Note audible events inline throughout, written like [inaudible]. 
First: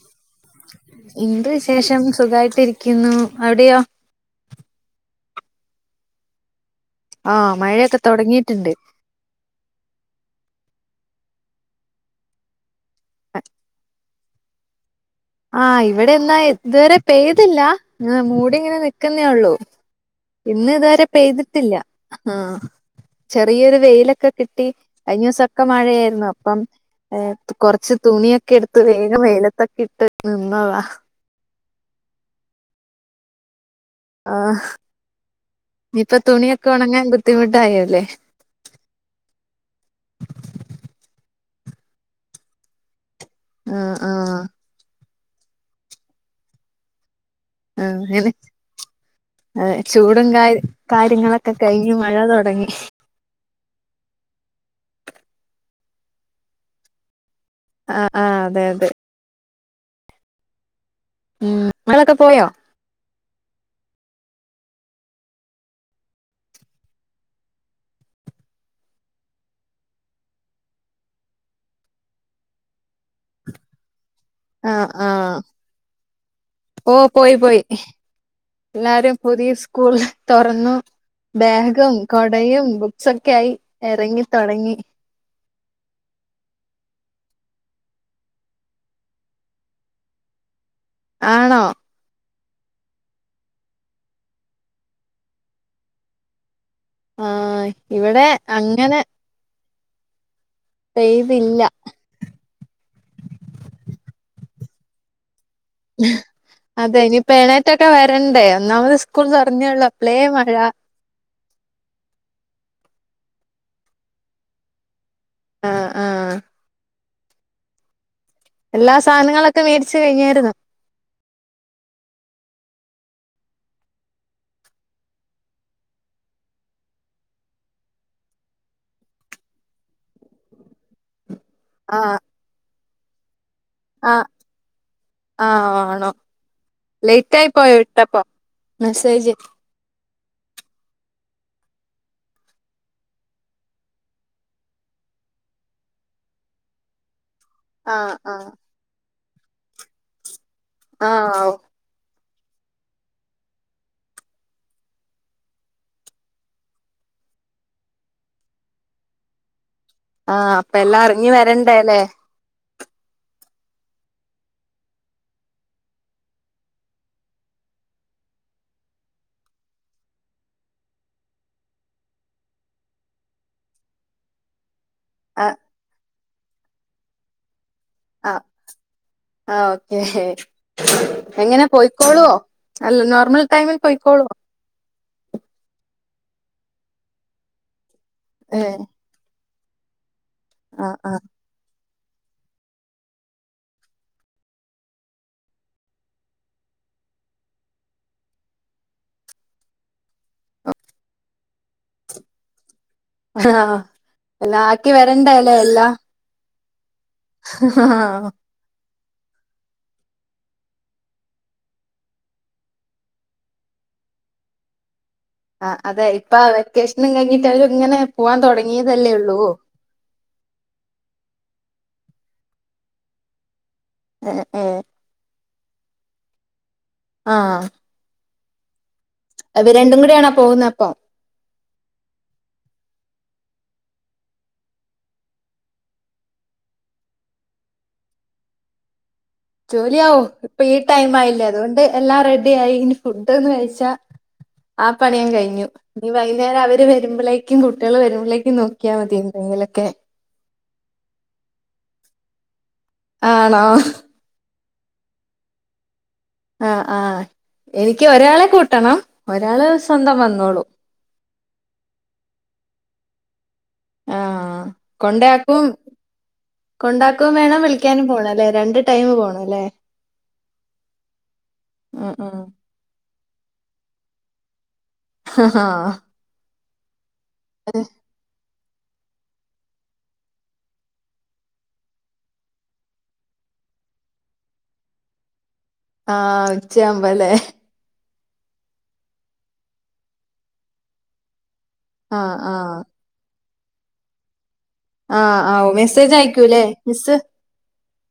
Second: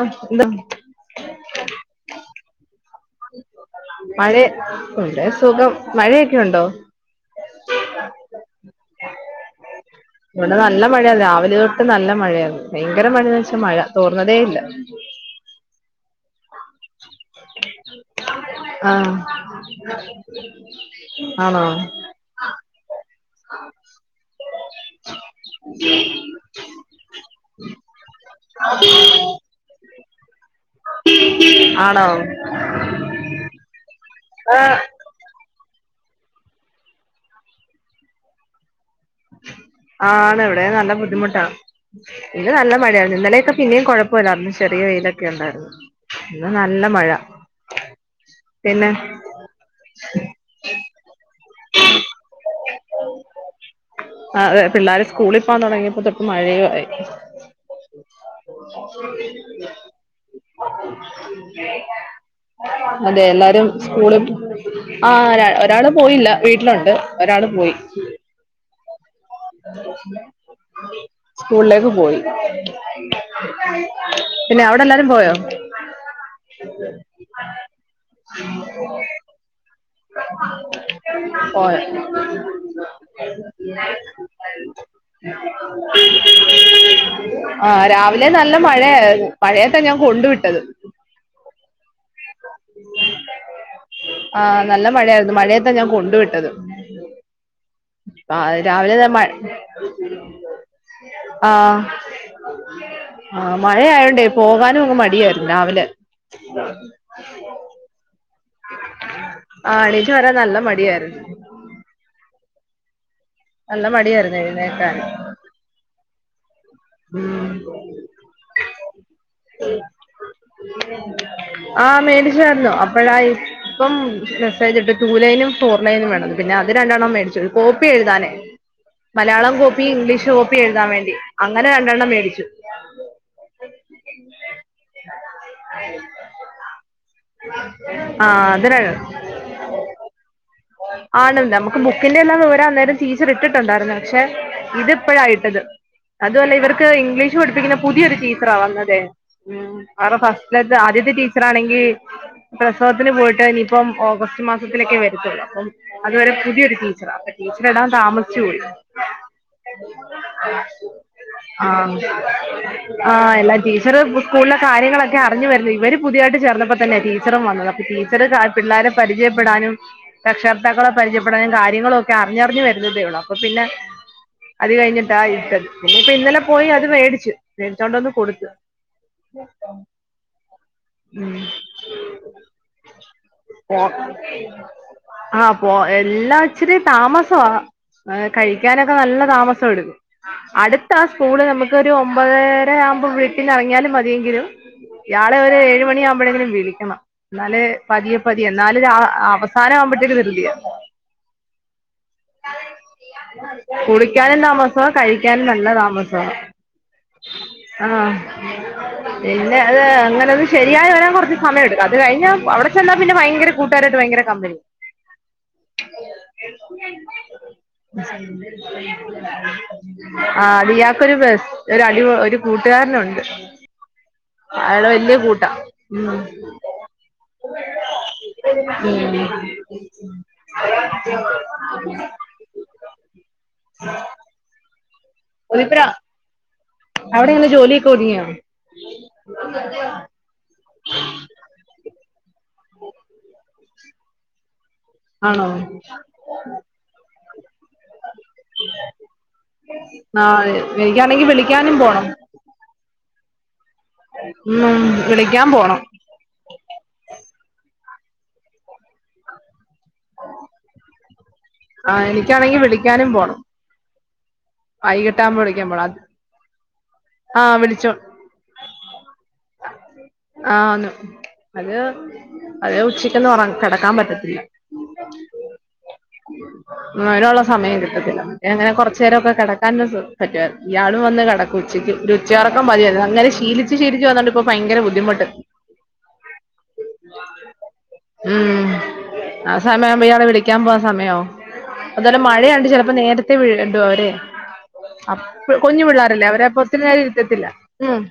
ആഹ് എന്താ ഇന്ത് വിശേഷം സുഖായിട്ടിരി കുന്നൂ അവിടെയോ ഉണ്ട് സുഖം മഴയൊക്കെ ഉണ്ടോ? ആ മഴയൊക്കെ തൊടങ്ങീട്ട്ണ്ട് ഇവടെ നല്ല മഴയാ രാവിലെ തൊട്ട് നല്ല മഴയാരുന്നു. ഭയങ്കര മഴയെന്ന് ച്ചാ മഴ തോർന്നതേ ഇല്ല ആ ഇവിടെ എന്നാ ഇത് ഇതുവരെ പെയ്തില്ലാ ങ്ങനെ മൂടി ങ്ങനെ ആഹ് നിക്കുന്നേ ഒള്ളൂ ഇന്ന് ഇതുവരെ ആണോ പെയ്തിട്ടില്ല ആ ചെറിയൊരു വെയിലൊക്കെ കിട്ടി കഴിഞ്ഞോസൊക്കെ മഴയായിരുന്നു അപ്പം കൊറച്ച് തുണിയൊക്കെ എടുത്ത് വേഗം വെയിലത്തൊക്കെ ഇട്ട് പ്പ്മ്മ വാ ആണോ ആ ആഹ് ഇപ്പൊ തുണിയൊക്കെ ഒണങ്ങാൻ ബുദ്ധിമുട്ടായോല്ലേ ആണ് ഇവിടെ നല്ല ബുദ്ധിമുട്ടാ പിന്നെ നല്ല മഴയാ ഇന്നലെയൊക്കെ ആ പിന്നേ ആ കൊഴപ്പല്ലാ ഇന്ന് ചെറിയ വെയിലൊ ക്കെണ്ടായിരുന്നു ഇന്ന് നല്ല മഴ ഔഹനെ പിന്നെ അതെ ചൂടും കാര് കാര്യങ്ങളൊ ക്കെ കയിഞ്ഞ് മഴ തൊടങ്ങി കൂളി പോവാൻ തൊടങ്ങിയപ്പൊ തൊട്ട് മഴയു ആയി ആ ആ അതെ അതെ [unintelligible] ഉം മഴയൊക്കെ പോയോ [unintelligible] അതെ എല്ലാരും സ്കൂളി ആഹ് ര ഒരാള് പോയില്ല വീട്ടിലുണ്ട് ഒരാള് പോയി സ്കൂളിലേക്ക് പോയി പിന്നെ അവിടെ ആഹ് എല്ലാരും പോയോ ആഹ് ഓ പോയി പോയി എല്ലാരും പുതിയ സ്കൂ തൊറന്നു പോയ ബാഗും കൊടയും ബുക്സൊക്കായി എറങ്ങി തൊടങ്ങി ആഹ് രാവിലെ നല്ല മഴയാര്ന്നു മഴയത്താ ഞാൻ കൊണ്ടു വിട്ടത് ആണോ ആഹ് നല്ല മഴയായിര്ന്നു മഴയത്താ ഞാൻ കൊണ്ടു വിട്ടത് ആഹ് ഇവിടെ ആഹ് രാവിലെ അങ്ങനെ ഞാ മയ് പെയ്തില്ല ആഹ് ആഹ് മഴയായോണ്ടേ പോകാൻ [unintelligible] മടിയാ അതെ ഇനിപ്പോ എണേറ്റൊക്കെ വരണ്ടേ ഒന്നാമത് സ്കൂൾ ആ തുറന്നേള്ളൂ എണീറ്റ് അപ്പളേ വരാൻ മഴ നല്ല മടിയായിരുന്നു നല്ല മടിയാര്ന്നു എഴുന്നേക്കാൻ ആഹ് ആഹ് ഉം എല്ലാ സാധനങ്ങളൊക്കെ മേടച്ച് കഴിഞ്ഞായിരുന്നോ? ആ മേടിച്ചായിരുന്നു അപ്പോഴാണ് ഇപ്പം മെസ്സേജ് ഇട്ടു. ടു ലൈനും ഫോർ ലൈനും വേണന്ന്. പിന്നെ അത് രണ്ടെണ്ണം മേടിച്ചു. കോപ്പി എഴുതാനേ മലയാളം കോപ്പി ഇംഗ്ലീഷ് കോപ്പി എഴുതാൻ വേണ്ടി. അങ്ങനെ രണ്ടെണ്ണം മേടിച്ചു. ആഹ ആഹ ആണോ? ലേറ്റ് ആയി പോയ ഇട്ടപ്പോ ആ അതിനാണ് മെസ്സേജ് ആണല്ലോ നമുക്ക് ബുക്കിന്റെല്ലാം വിവരം അന്നേരം ടീച്ചർ ഇട്ടിട്ടുണ്ടായിരുന്നു. പക്ഷെ ഇതിപ്പോഴായിട്ടത് അതുപോലെ ഇവർക്ക് ഇംഗ്ലീഷ് പഠപ്പിക്കുന്ന ആഹ് പുതിയരു ആഹ് ടീച്ചറാ വന്നതെ.. [inaudible] [unintelligible] ആദ്യത്തെ ആഹ് ടീച്ചർ ഓ ആണെങ്കിൽ പ്രസവത്തിന് പോയിട്ട് ഇനിയിപ്പം ഓഗസ്റ്റ് മാസത്തിലൊക്കെ വരുത്തുള്ളൂ. അപ്പം അതുവരെ പുതിയൊരു ടീച്ചറാണ്. അപ്പ ടീച്ചർ ഇടാൻ താമസിച്ചു പോയി. ആഹ അപ്പ എല്ലാം അറിഞ്ഞു വരണ്ടേ അല്ലേ? എല്ലാം ടീച്ചർ സ്കൂളിലെ കാര്യങ്ങളൊക്കെ അറിഞ്ഞു വരുന്നു ഇവര് പുതിയായിട്ട് ചേർന്നപ്പോ തന്നെ ടീച്ചറും വന്നത് അപ്പൊ ടീച്ചർ പിള്ളേരെ പരിചയപ്പെടാനും രക്ഷകർത്താക്കളെ പരിചയപ്പെടാനും കാര്യങ്ങളൊക്കെ അറിഞ്ഞഞ് വരുന്നതേ ഉള്ളൂ. അപ്പൊ പിന്നെ അത് കഴിഞ്ഞി ആഹ് [unintelligible] ഇനിയിപ്പോ ഇന്നലെ പോയി അത് മേടിച്ചു. മേടിച്ചോണ്ട് വന്ന് ആ കൊടുത്ത് ആ ഓക്കേ എങ്ങനെ പോയിക്കോളുവോ അല്ല നോർമൽ ടൈമിൽ പോയിക്കോളുവോ ആഹ് പോ എല്ലാം ഇച്ചിരി താമസമാ ഏ കഴിക്കാനൊക്കെ നല്ല താമസം [unintelligible] ആ അടുത്ത ഒരു ഒമ്പതര ആവുമ്പോൾ വീട്ടിന്ന് ഇറങ്ങിയാലും മതിയെങ്കിലും ഇയാളെ ഒരുഏഴു മണിയാവുമ്പോളെങ്കിലും വിളിക്കണം. എന്നാല് പതിയെ പതിയെ എന്നാല അവസാനം ആവുമ്പോഴത്തേക്ക് ധൃതിയാ [inaudible] ആ കുളിക്കാനും എല്ലാം താമസമാണ് ആക്കി കഴിക്കാനും വരണ്ടല്ലേ നല്ല എല്ലാം താമസമാണ് [inaudible] അത് അങ്ങനെ അത് ശരിയായി വരാൻ കുറച്ച് സമയം എടുക്കും അത് കഴിഞ്ഞ അവിടെ ചെന്നാ പിന്നെ ഭയങ്കര കൂട്ടുകാരായിട്ട് ഭയങ്കര കമ്പനി ആ അതെ ആ തുടങ്ങിയതല്ലേ ഉള്ളൂ [unintelligible] ഒരു അടി ഒരു കൂട്ടുകാരനുണ്ട് ഏ ഏ അയാള് വലിയ കൂട്ട [unintelligible] ആ അത് രണ്ടും കൂടെ ആണോ പോകുന്ന അപ്പോ? [unintelligible] അവിടെ ഇങ്ങനെ ജോലിയൊക്കെ ഒതുങ്ങിയോ? ജോലിയാവോ? ഇപ്പോ ഈ ടൈം ആയില്ലേ അതുകൊണ്ട് എല്ലാ റെ ഡിയായി ഇനി ഫുഡ് ഒന്ന് കഴി ച്ചാ ആ പണിയും ആണോ കഴിഞ്ഞു ഇനി വൈകുന്നേരം അവര് വരുമ്പളേക്ക് ക്കും കുട്ടികൾ വരും. ആഹ് എനിക്കാണെങ്കിൽ വിളിക്കാനും പോണം. ആണോ? ഉം വിളിക്കാൻ പോണം. ആഹ് ആഹ് എനിക്ക് ഒരാളെ കൂട്ടണം ഒരാള് സ്വന്തം വന്നോളും. ആ എനിക്കാണെങ്കി വിളിക്കാനും പോണം. ആഹ് വൈകിട്ടാകുമ്പോ കൊണ്ടേയാക്കും വിളിക്കാൻ പോണം അത് കൊണ്ടാക്കും ആ വേണം വിളിച്ചോ വിളിക്കാനും പോണം അല്ലേ രണ്ട് ടൈം പോണം അല്ലേ? ആന്ന് അത് ഉം ഉം അത് ഉച്ചക്ക് എന്ന് ഒറങ്ങി കെടക്കാൻ പറ്റത്തില്ല ആ ഹ് ഹാ മഴയുള്ള സമയം കിട്ടത്തില്ല എങ്ങനെ കുറച്ചു നേരൊക്കെ കിടക്കാനു സു പറ്റുമായിരുന്ന് ഇയാളും വന്ന് കിടക്കും ഉച്ചക്ക് ഒരു ഉച്ചേർക്കാം പതിയായിരുന്നു അങ്ങനെ ശീലിച്ചു ശീലിച്ചു വന്നുണ്ട് ഇപ്പോ ഭയങ്കര ബുധി ബുദ്ധിമുണ്ട് ആഹ് ഉച്ചയാവുമ്പല്ലേ ഉം ആ സമയവുമ്പോ ഇയാളെ വിളിക്കാൻ പോവാൻ സമയവും അതുപോലെ ആഹ് മഴയണ്ട് ആഹ് ചിലപ്പോ നേരത്തെ ഥിവിഡെത്തും അവരെ ആഹ് അപ്പ ആഹ് കുഞ്ഞു മെസ്സേജ് പിള്ളേറല്ലേ അവരെപ്പൊ അയക്കൂല്ലേ ഒത്തിരി നേരം മിസ്സ് ഇരുത്തത്തില്ല മം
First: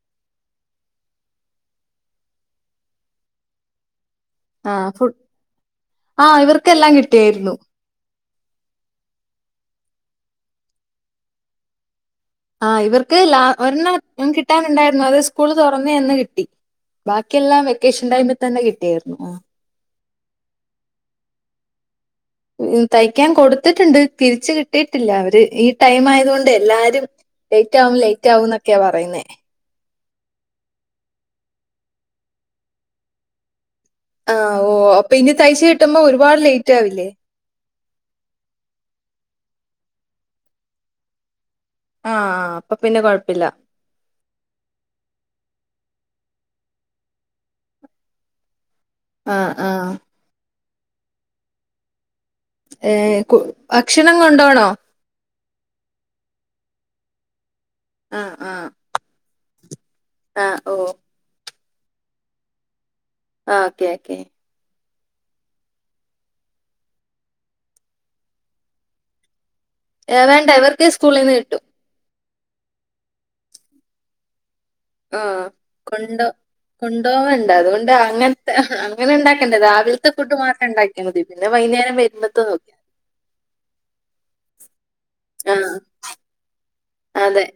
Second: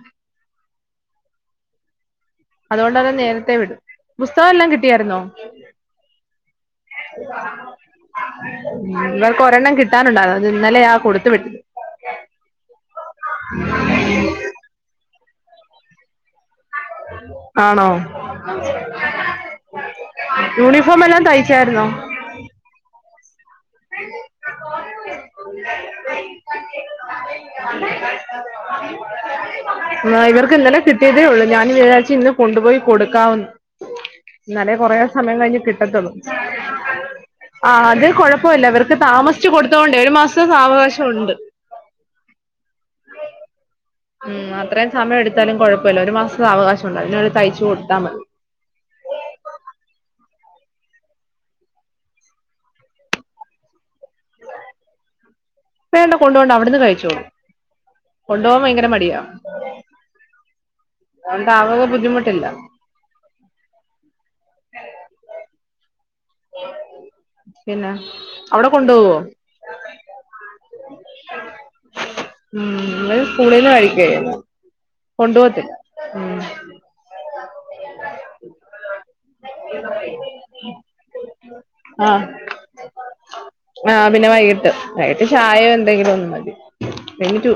അതുകൊണ്ട് അവർ നേരത്തെ വിടും പുസ്തകം എല്ലാം കിട്ടിയായിരുന്നോ ആ ഇവർക്കെല്ലാം കിട്ടിയായിരുന്നു ഇവൾക്ക് ഒരെണ്ണം കിട്ടാനുണ്ടോ ഇന്നലെ ആ കൊടുത്തു വിട്ടത് ആ ഇവർക്ക് ഒരെണ്ണം കിട്ടാനുണ്ടായിരുന്നു അത്- സ്കൂൾ തുറന്നേ എന്ന് കിട്ടി ബാക്കിയെല്ലാം ആണോ വെക്കേഷൻ ടൈമിൽ തന്നെ കിട്ടിയായിരുന്നു ആ യൂണിഫോം എല്ലാം തയ്ച്ചാരുന്നോ തയ്ക്കാൻ കൊടുത- ടുത്തിട്ടുണ്ട് തിരിച് കി - ഇട്ടിട്ടില്ല അവര് അത് ഈ ടൈം ആയത് കൊണ്ട് എല്ലാരും ലേറ്റ് ആവും ലേറ്റ് ആകും എന്നൊക്കെയാ പറയുന്നേ ഇവർക്ക് ഇന്നലെ കിട്ടിയതേ ഉള്ളൂ ഞാനും വിചാരിച്ചു ഇന്ന് കൊണ്ടുപോയി കൊടുക്കാവന്ന് ആ ഓ അപ്പൊ ഇനി തയ്ച്ച കിട്ടുമ്പോ കിട്ടത്തുള്ളൂ ഒരുപാട് ലേറ്റ് ആവില്ലേ ആ അത് കുഴപ്പമില്ല ഇവർക്ക് താമസിച്ചു കൊടുത്തുകൊണ്ടേ ഒരു മാസം ഇപ്പം സാവകാശം ഉണ്ട് ആഅപ്പൊ പിന്നെ കൊഴപ്പില്ല ഉം അത്രയും സമയം എടുത്താലും കുഴപ്പമില്ല ഒരു മാസത്തെ സ വകാശം ഉണ്ട് അത്തിനുള്ളി തയ്ച്ചു കൊടുത്ത മതി കൊടുത്താൽ മതി ആ ആ ഏ ഭക്ഷണം കൊണ്ടോണോ വേണ്ട കൊണ്ട പോണ്ട അവിടുന്ന് കഴിച്ചോളൂ ആ ആ കൊണ്ടുപോകൻ ഭയങ്കര മടിയാ ആ ഓ ആവക ബുദ്ധിമുട്ടില്ല ആ ഓക്കെ ഓക്കേ പിന്നെ, അവിടെ കൊണ്ടുപോവോ എ, വേണ്ട ഇവർക്ക് വർക്ക് സ്കൂളിന്ന് കിട്ടു ഉ ഇത് സ്കൂളിന്ന് കഴിക്കുവായിരുന്നു ആ കൊണ്ടോവൽ അതുകൊണ്ട് അങ്ങനത അങ്ങനെണ്ടാടായിയിട്ടുണ്ട് പിന്നെ വൈകുന്നേരം വരുമ്പത്തെ നോക്കിയാ ആ പിന്നെ വൈകിട്ട് മതി ചായോ ആ എന്തെങ്കിലും ഒന്നും മതി പിന്നെ അതെ ടു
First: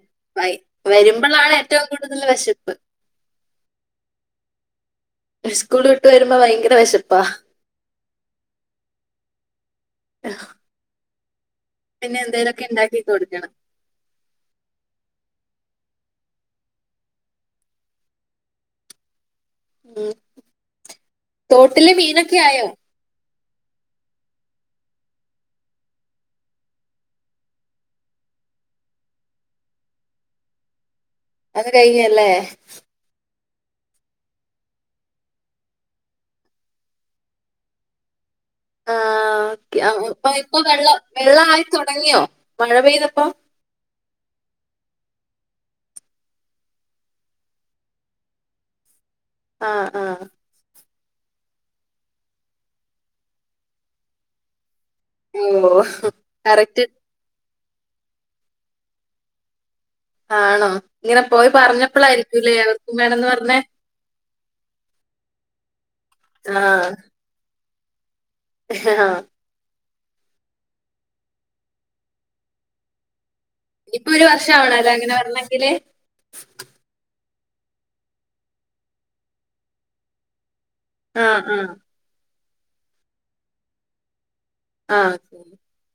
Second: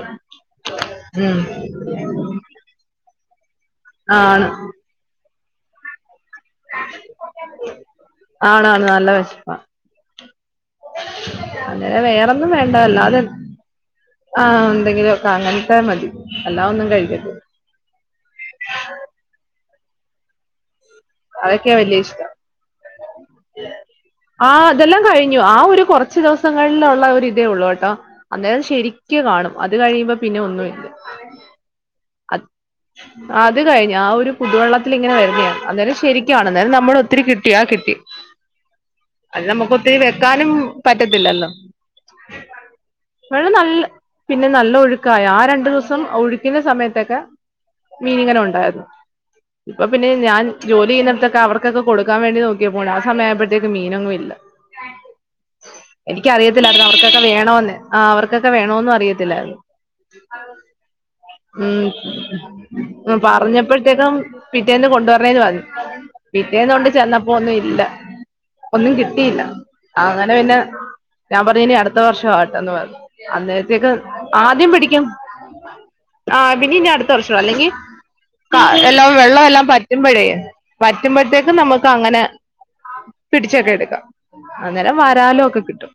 ഉം വരുമ്പോഴാണ് ഏറ്റവും കൂടുതൽ വശിപ്പ് ആണ് സ്ക്കൂള് വിട്ട് - താമസിച്ചു പോണ മതിയായിരുന്നു ആണാണ് നല്ല വേശപ്പ അങ്ങനെ പിന്നെ വേറൊന്നും എന്തേലൊക്കെ വേണ്ടല്ല ഉണ്ടാക്കി അല്ലാതെ കൊടുക്കണം ആ എന്തെങ്കിലും ഒക്കെ അങ്ങനതെ മതി അല്ലാ ഒന്നും കഴിക്കത്തി മ്മ് അതൊക്കെയാ തോട്ടിലെ വലിയ ഇഷ്ടം മീനൊക്കെ ആയോ ആ അതെല്ലാം കഴിഞ്ഞു ആ ഒരു കുറച്ച് ദിവസങ്ങളിലുള്ള ഒരു ഇതേ ഉള്ളൂ കേട്ടോ അന്നേരം ശരിക്ക കാണും അത് കഴിയുമ്പോ പിന്നെ ഒന്നും ഇല്ല അത് കഴിഞ്ഞല്ലേ അത് കഴിഞ്ഞ് ആ ഒരു പുതുവെള്ളത്തിൽ ഇങ്ങനെ വരുന്നതാണ് അ ശരിക്ക ആണെന്താൽ നമ്മള ഒത്തിരി കിട്ടിയാ കിട്ടി ആ അത് നമുക്ക് ഓക്കേ. ആ, ഒത്തിരി ഇപ്പൊ വെക്കാനും ഇപ്പൊ വെള്ളം പറ്റത്തില്ലല്ലോ വെള്ളമായി തുടങ്ങിയോ മഴ പെയ്തപ്പോ വെള്ളം നല്ല പിന്നെ നല്ല ഒഴുക്കായ ആ ര ദിവസം ഒഴുകുന്ന സമയത്തൊക്കെ മീൻ ഇങ്ങനെ ഉണ്ടായിരുന്നു ആ ഇപ്പൊ ആ പിന്നെ ഞാൻ ജോലി ചെയ്യുന്നടത്തൊക്കെ അവർക്കൊക്കെ കൊടുക്കാൻ വേണ്ടി നോക്കിയപ്പോഴാ ആ സമയായപഴത്തേക്കും മീനൊന്നും ഇല്ല ഓ കറക്റ്റ് എനിക്കറിയത്തില്ലായിരുന്നു അവർക്കൊക്കെ വേണോന്ന് ആ അവർക്കൊക്കെ വേണോന്നു അറിയത്തില്ലായിരുന്നു ആണോ ങ്ങനെ പോയി പറഞ്ഞപ്പളായിരിക്കൂല്ലേ അവർക്കും ഉം വേണന്ന് പറഞ്ഞേ പറഞ്ഞപ്പോഴത്തേക്കും പിറ്റേന്ന് കൊണ്ടുവർണേന്ന് പറഞ്ഞ് ആ പിറ്റേന്നൊണ്ട് ചെന്നപ്പോന്നും ഇല്ല ഒന്നും ആ. കിട്ടിയില്ല അങ്ങനെ പിന്നെ ഞാൻ പറഞ്ഞിനി അടുത്ത വർഷ ആട്ടന്ന് പറു ഇപ്പൊ ഒരു വർഷം ആവണ അതങ്ങനെ വരണങ്കില് ആ പിന്നിനി അടുത്ത വർഷം അല്ലെങ്കി എല്ലാം വെള്ളം എല്ലാം പറ്റുമ്പോഴേ ആ ആ പറ്റുമ്പോഴത്തേക്കും നമുക്ക് അങ്ങനെ പിടിച്ചൊക്കെ എടുക്കാം അന്നേരം ആ വരാലും ഒക്കെ കിട്ടും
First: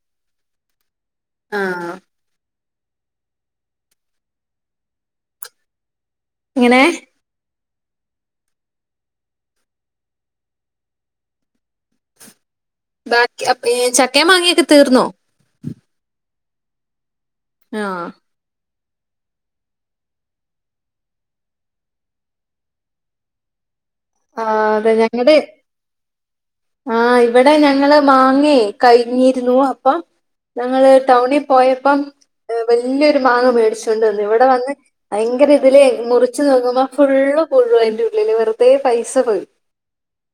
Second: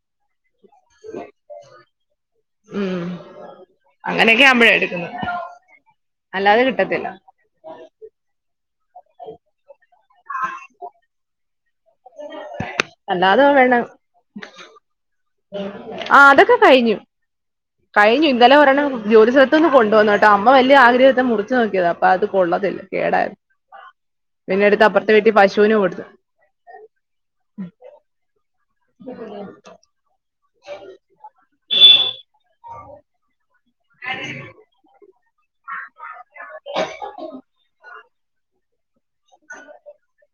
ഉ ആഹ ഉം അങ്ങനെയൊക്കെ ആമ്പഴായി [unintelligible] അല്ലാതെ ഇങ്ങനെ കിട്ടത്തില്ല ആഹ ബാക്കി അ വേണം ചക്കെ മാങ്ങക്കെ തീർന്നോ ആ അതൊക്കെ കഴിഞ്ഞു ആഹ് കഴിഞ്ഞു ഇന്നലെ ഒരണ്ണം ജോലി സ്ഥലത്തുന്ന് കൊണ്ടുവന്നു കേട്ടോ അമ്മ വലിയ ആഗ്രഹത്തെ മുറിച്ചു നോക്കിയത അപ്പൊ അത് കൊള്ളതില്ല കേടായിരുന്നു ആ പിന്നെ എടുത്ത് അതെ അപ്പുറത്തെ വീട്ടിൽ ഞങ്ങടെ പശുവിന് കൊടുത്തു ആ ഇവിടെ ഞങ്ങള് മാങ്ങെ കയിഞ്ഞിരുന്നു അപ്പം ഞങ്ങള് ടൗണിൽ പോയപ്പം വലിയൊരു മാ വ [unintelligible] ഇവിടെ വന്ന് ഭയങ്കര ഇതില് മുറി ച്ച് നോക്കുമ്പോ ഫുള്ള് പുഴു അയ്ന്റുള്ളിൽ ള്ളില് വെറുതെ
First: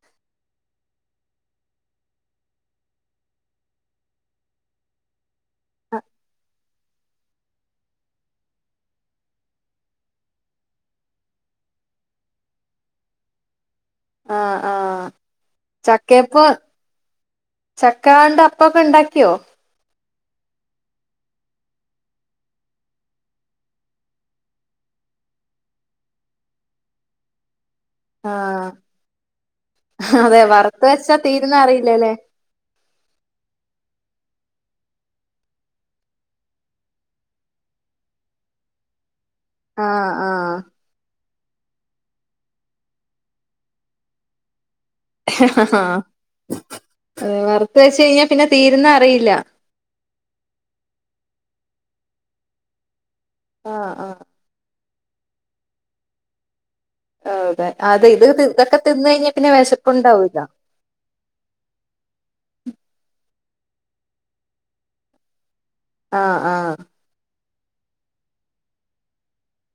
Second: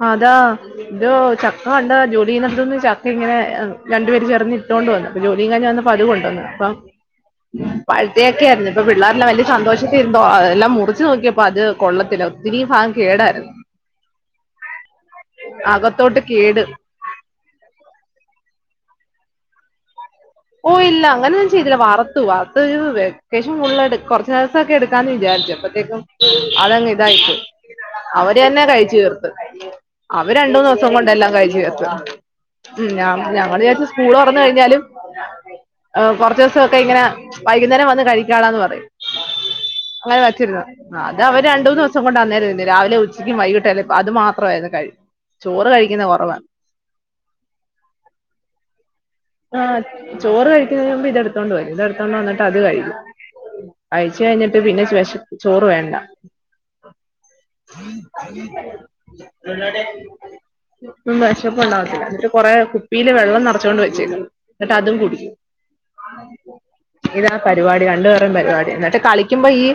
ആതാ ജോ ചക്ക കണ്ട ജോലി ചെയുന്നടുത്തിന്ന് ചക്ക ഇങ്ങനെ രണ്ടു പേര് ചേർന്ന് ഇട്ടോണ്ട് വന്ന് ജോലി കയിഞ്ഞ് വന്നപ്പോ അത് കൊണ്ടുവന്ന് അപ്പോ പഴുത്ത ചക്കയായിരുന്നു ഇപ്പ പിള്ളേരെല്ലാം വലിയ സന്തോഷത്തിലിരുന്നതാ എല്ലാം മുറിച്ചു നോക്കിയപ്പോ അത് കൊള്ളത്തില്ല ഒത്തിരി ഭാഗം കേടായിരു ആഹ് ആഹ് അകത്തോട്ട് ചക്കെപ്പോ കേട് ചക്ക കണ്ട അപ്പൊക്കെ ഉണ്ടാക്കിയോ ഓ ഇല്ല അങ്ങനെ ഒന്നും ചെയ്തില്ല വറുത്തു വറുത്ത് വെക്കേഷൻ ഫുൾ കുറച്ചു ദിവസൊക്കെ എടുക്കാന്ന് വിചാരിച്ച് അപ്പത്തേക്കും അതങ്ങ് ഇതായി പോയി. അവര് തന്നെ ആഹ് കഴിച്ചു തീർത്ത് അവര് അതെ രണ്ടൂന്ന് വറുത്ത് ദിവസം വെച്ചാ കൊണ്ടെല്ലാം തീരുന്ന കഴിച്ചു തീർത്ത് അറിയില്ലല്ലേ ഞങ്ങൾ വിചാരിച്ച് സ്കൂള് [unintelligible] കഴിഞ്ഞാലും. കുറച്ചവസൊക്കെ ഇങ്ങനെ വൈകുന്നേരം വന്ന് കഴിക്കാളെന്ന് പറയും. ആഹ് അങ്ങനെ ആഹ് വെച്ചിരുന്ന്. അത് അവർ രണ്ട് മൂന്ന് ദിവസം കൊണ്ട്ന്നോയിരുന്നു രാവിലെ ഉച്ചക്കും വൈകിട്ടും അത് മാത്രമായിരുന്നു കഴിക്ക ആഹ് വറുത്ത് വെച്ച് കഴിഞ്ഞാൽ പിന്നെ തീരുന്ന അറിയില്ല ആ ചോറ് കഴിക്കുന്നതിന് മുമ്പ് ഇതെടുത്തോണ്ട് പോവും- ഇത് എടുത്തോണ്ട് വന്നിട്ട് അത് കഴിക്കും- ആഹ് ആഹ് കഴിച്ച് കഴിഞ്ഞിട്ട് പിന്നെ - ചോറ് വേണ്ട- അതെ അത് ഇത് തി ഇതൊക്കെ തിന്ന് കഴിഞ്ഞാ പിന്നെ വിശപ്പുണ്ടാവൂല വെശപ്പ് ഒണ്ടാവത്തില്ല എന്നിട്ട് കൊറെ കുപ്പിയില് വെള്ളം നറ [unintelligible] തിന്നും എന്നിട്ട് അതും കുടിക്കും- ആഹ് ആഹ് ഇതാ പരിപാടി രണ്ടു പേരും പരിപാടി എന്നിട്ട് കളിക്കുമ്പോ ഈ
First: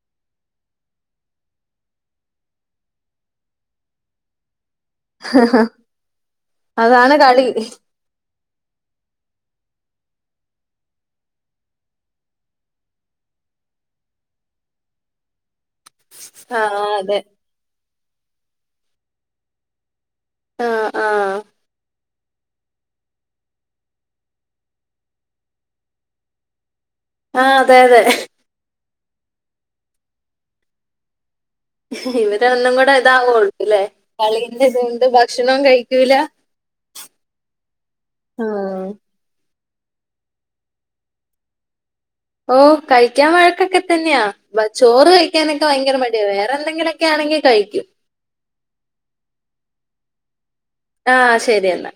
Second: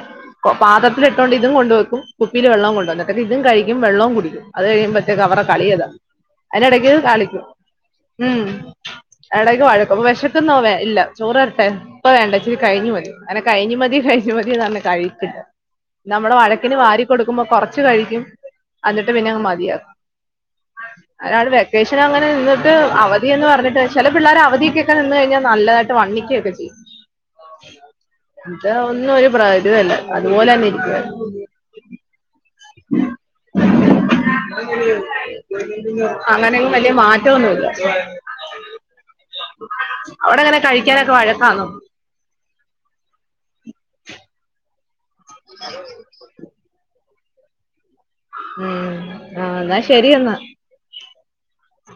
പാത്രത്തിലിട്ടോണ്ട് ഇതും കൊണ്ട് വെക്കും കുപ്പിൽ വെള്ളവും കൊണ്ടു വെക്കും എന്നിട്ട് ഇതും കഴിക്കും വെള്ളവും കുടിക്കും അത് കഴിയുമ്പോത്തേക്ക് അവര കളിയതാണ് അതിനിടക്ക് അതാണ് കളിക്കും കളി ഉം അവിടക്ക് വഴക്കും വിശക്കന്നും ഇല്ല ചോറ് തരട്ടെ ഇപ്പ വേണ്ട ഇച്ചിരി കഴിഞ്ഞ് മതി അങ്ങനെ കഴിഞ്ഞ് മതി കഴിഞ്ഞ് മതിന്ന് പറഞ്ഞ് കഴിക്കേല്ല- നമ്മുടെ ആ വഴക്കിന് വാരി അതെ കൊടുക്കുമ്പോ കൊറച്ച്- ച്ച് കഴിക്കും അന്നിട്ട് പിന്നെങ്ങ് മതിയാക്കും- ആ ആ അതാണ് വെക്കേഷൻ അങ്ങൻ- എന്നിട്ട് അവധി എന്ന് പറഞ്ഞിട്ട് ചെല പിള്ളേര് അവധിക്കൊക്കെ നിന്ന് കഴിഞ്ഞാൽ നല്ലതായിട്ട് വണ്ണിക്കൊക്കെ ചെയ്യും ആഹ് അതെ അതെ ഇതൊന്നും ഒരു പ്രയോജനവുമില്ല അതുപോലെ തന്നെ ഇരിക്കുവ ഇവ ര് ഒന്നും കൂടെ ഇതാവോള്ളുലെ കളിന്റെതോണ്ട് ഭക്ഷണവും കഴിക്കൂല അങ്ങനെയൊന്നും വലിയ മാറ്റമൊന്നുമില്ല ആഹ് അവിടെങ്ങനെ കഴിക്കാനൊക്കെ വഴക്കാന്നോ ഓ കഴിക്കാൻ വഴക്കൊക്കെ തന്നെയാ വച്ചു ചോറ് കഴിക്കാനൊക്കെ ഭയങ്കര മടിയ വേറെന്തെങ്കിലൊക് ക്കെ ആണെങ്കി കഴിക്കും മ്മ് ആഹ് ന്നാ ശരിയെന്നാ ആഹ് ശരിയെന്നാ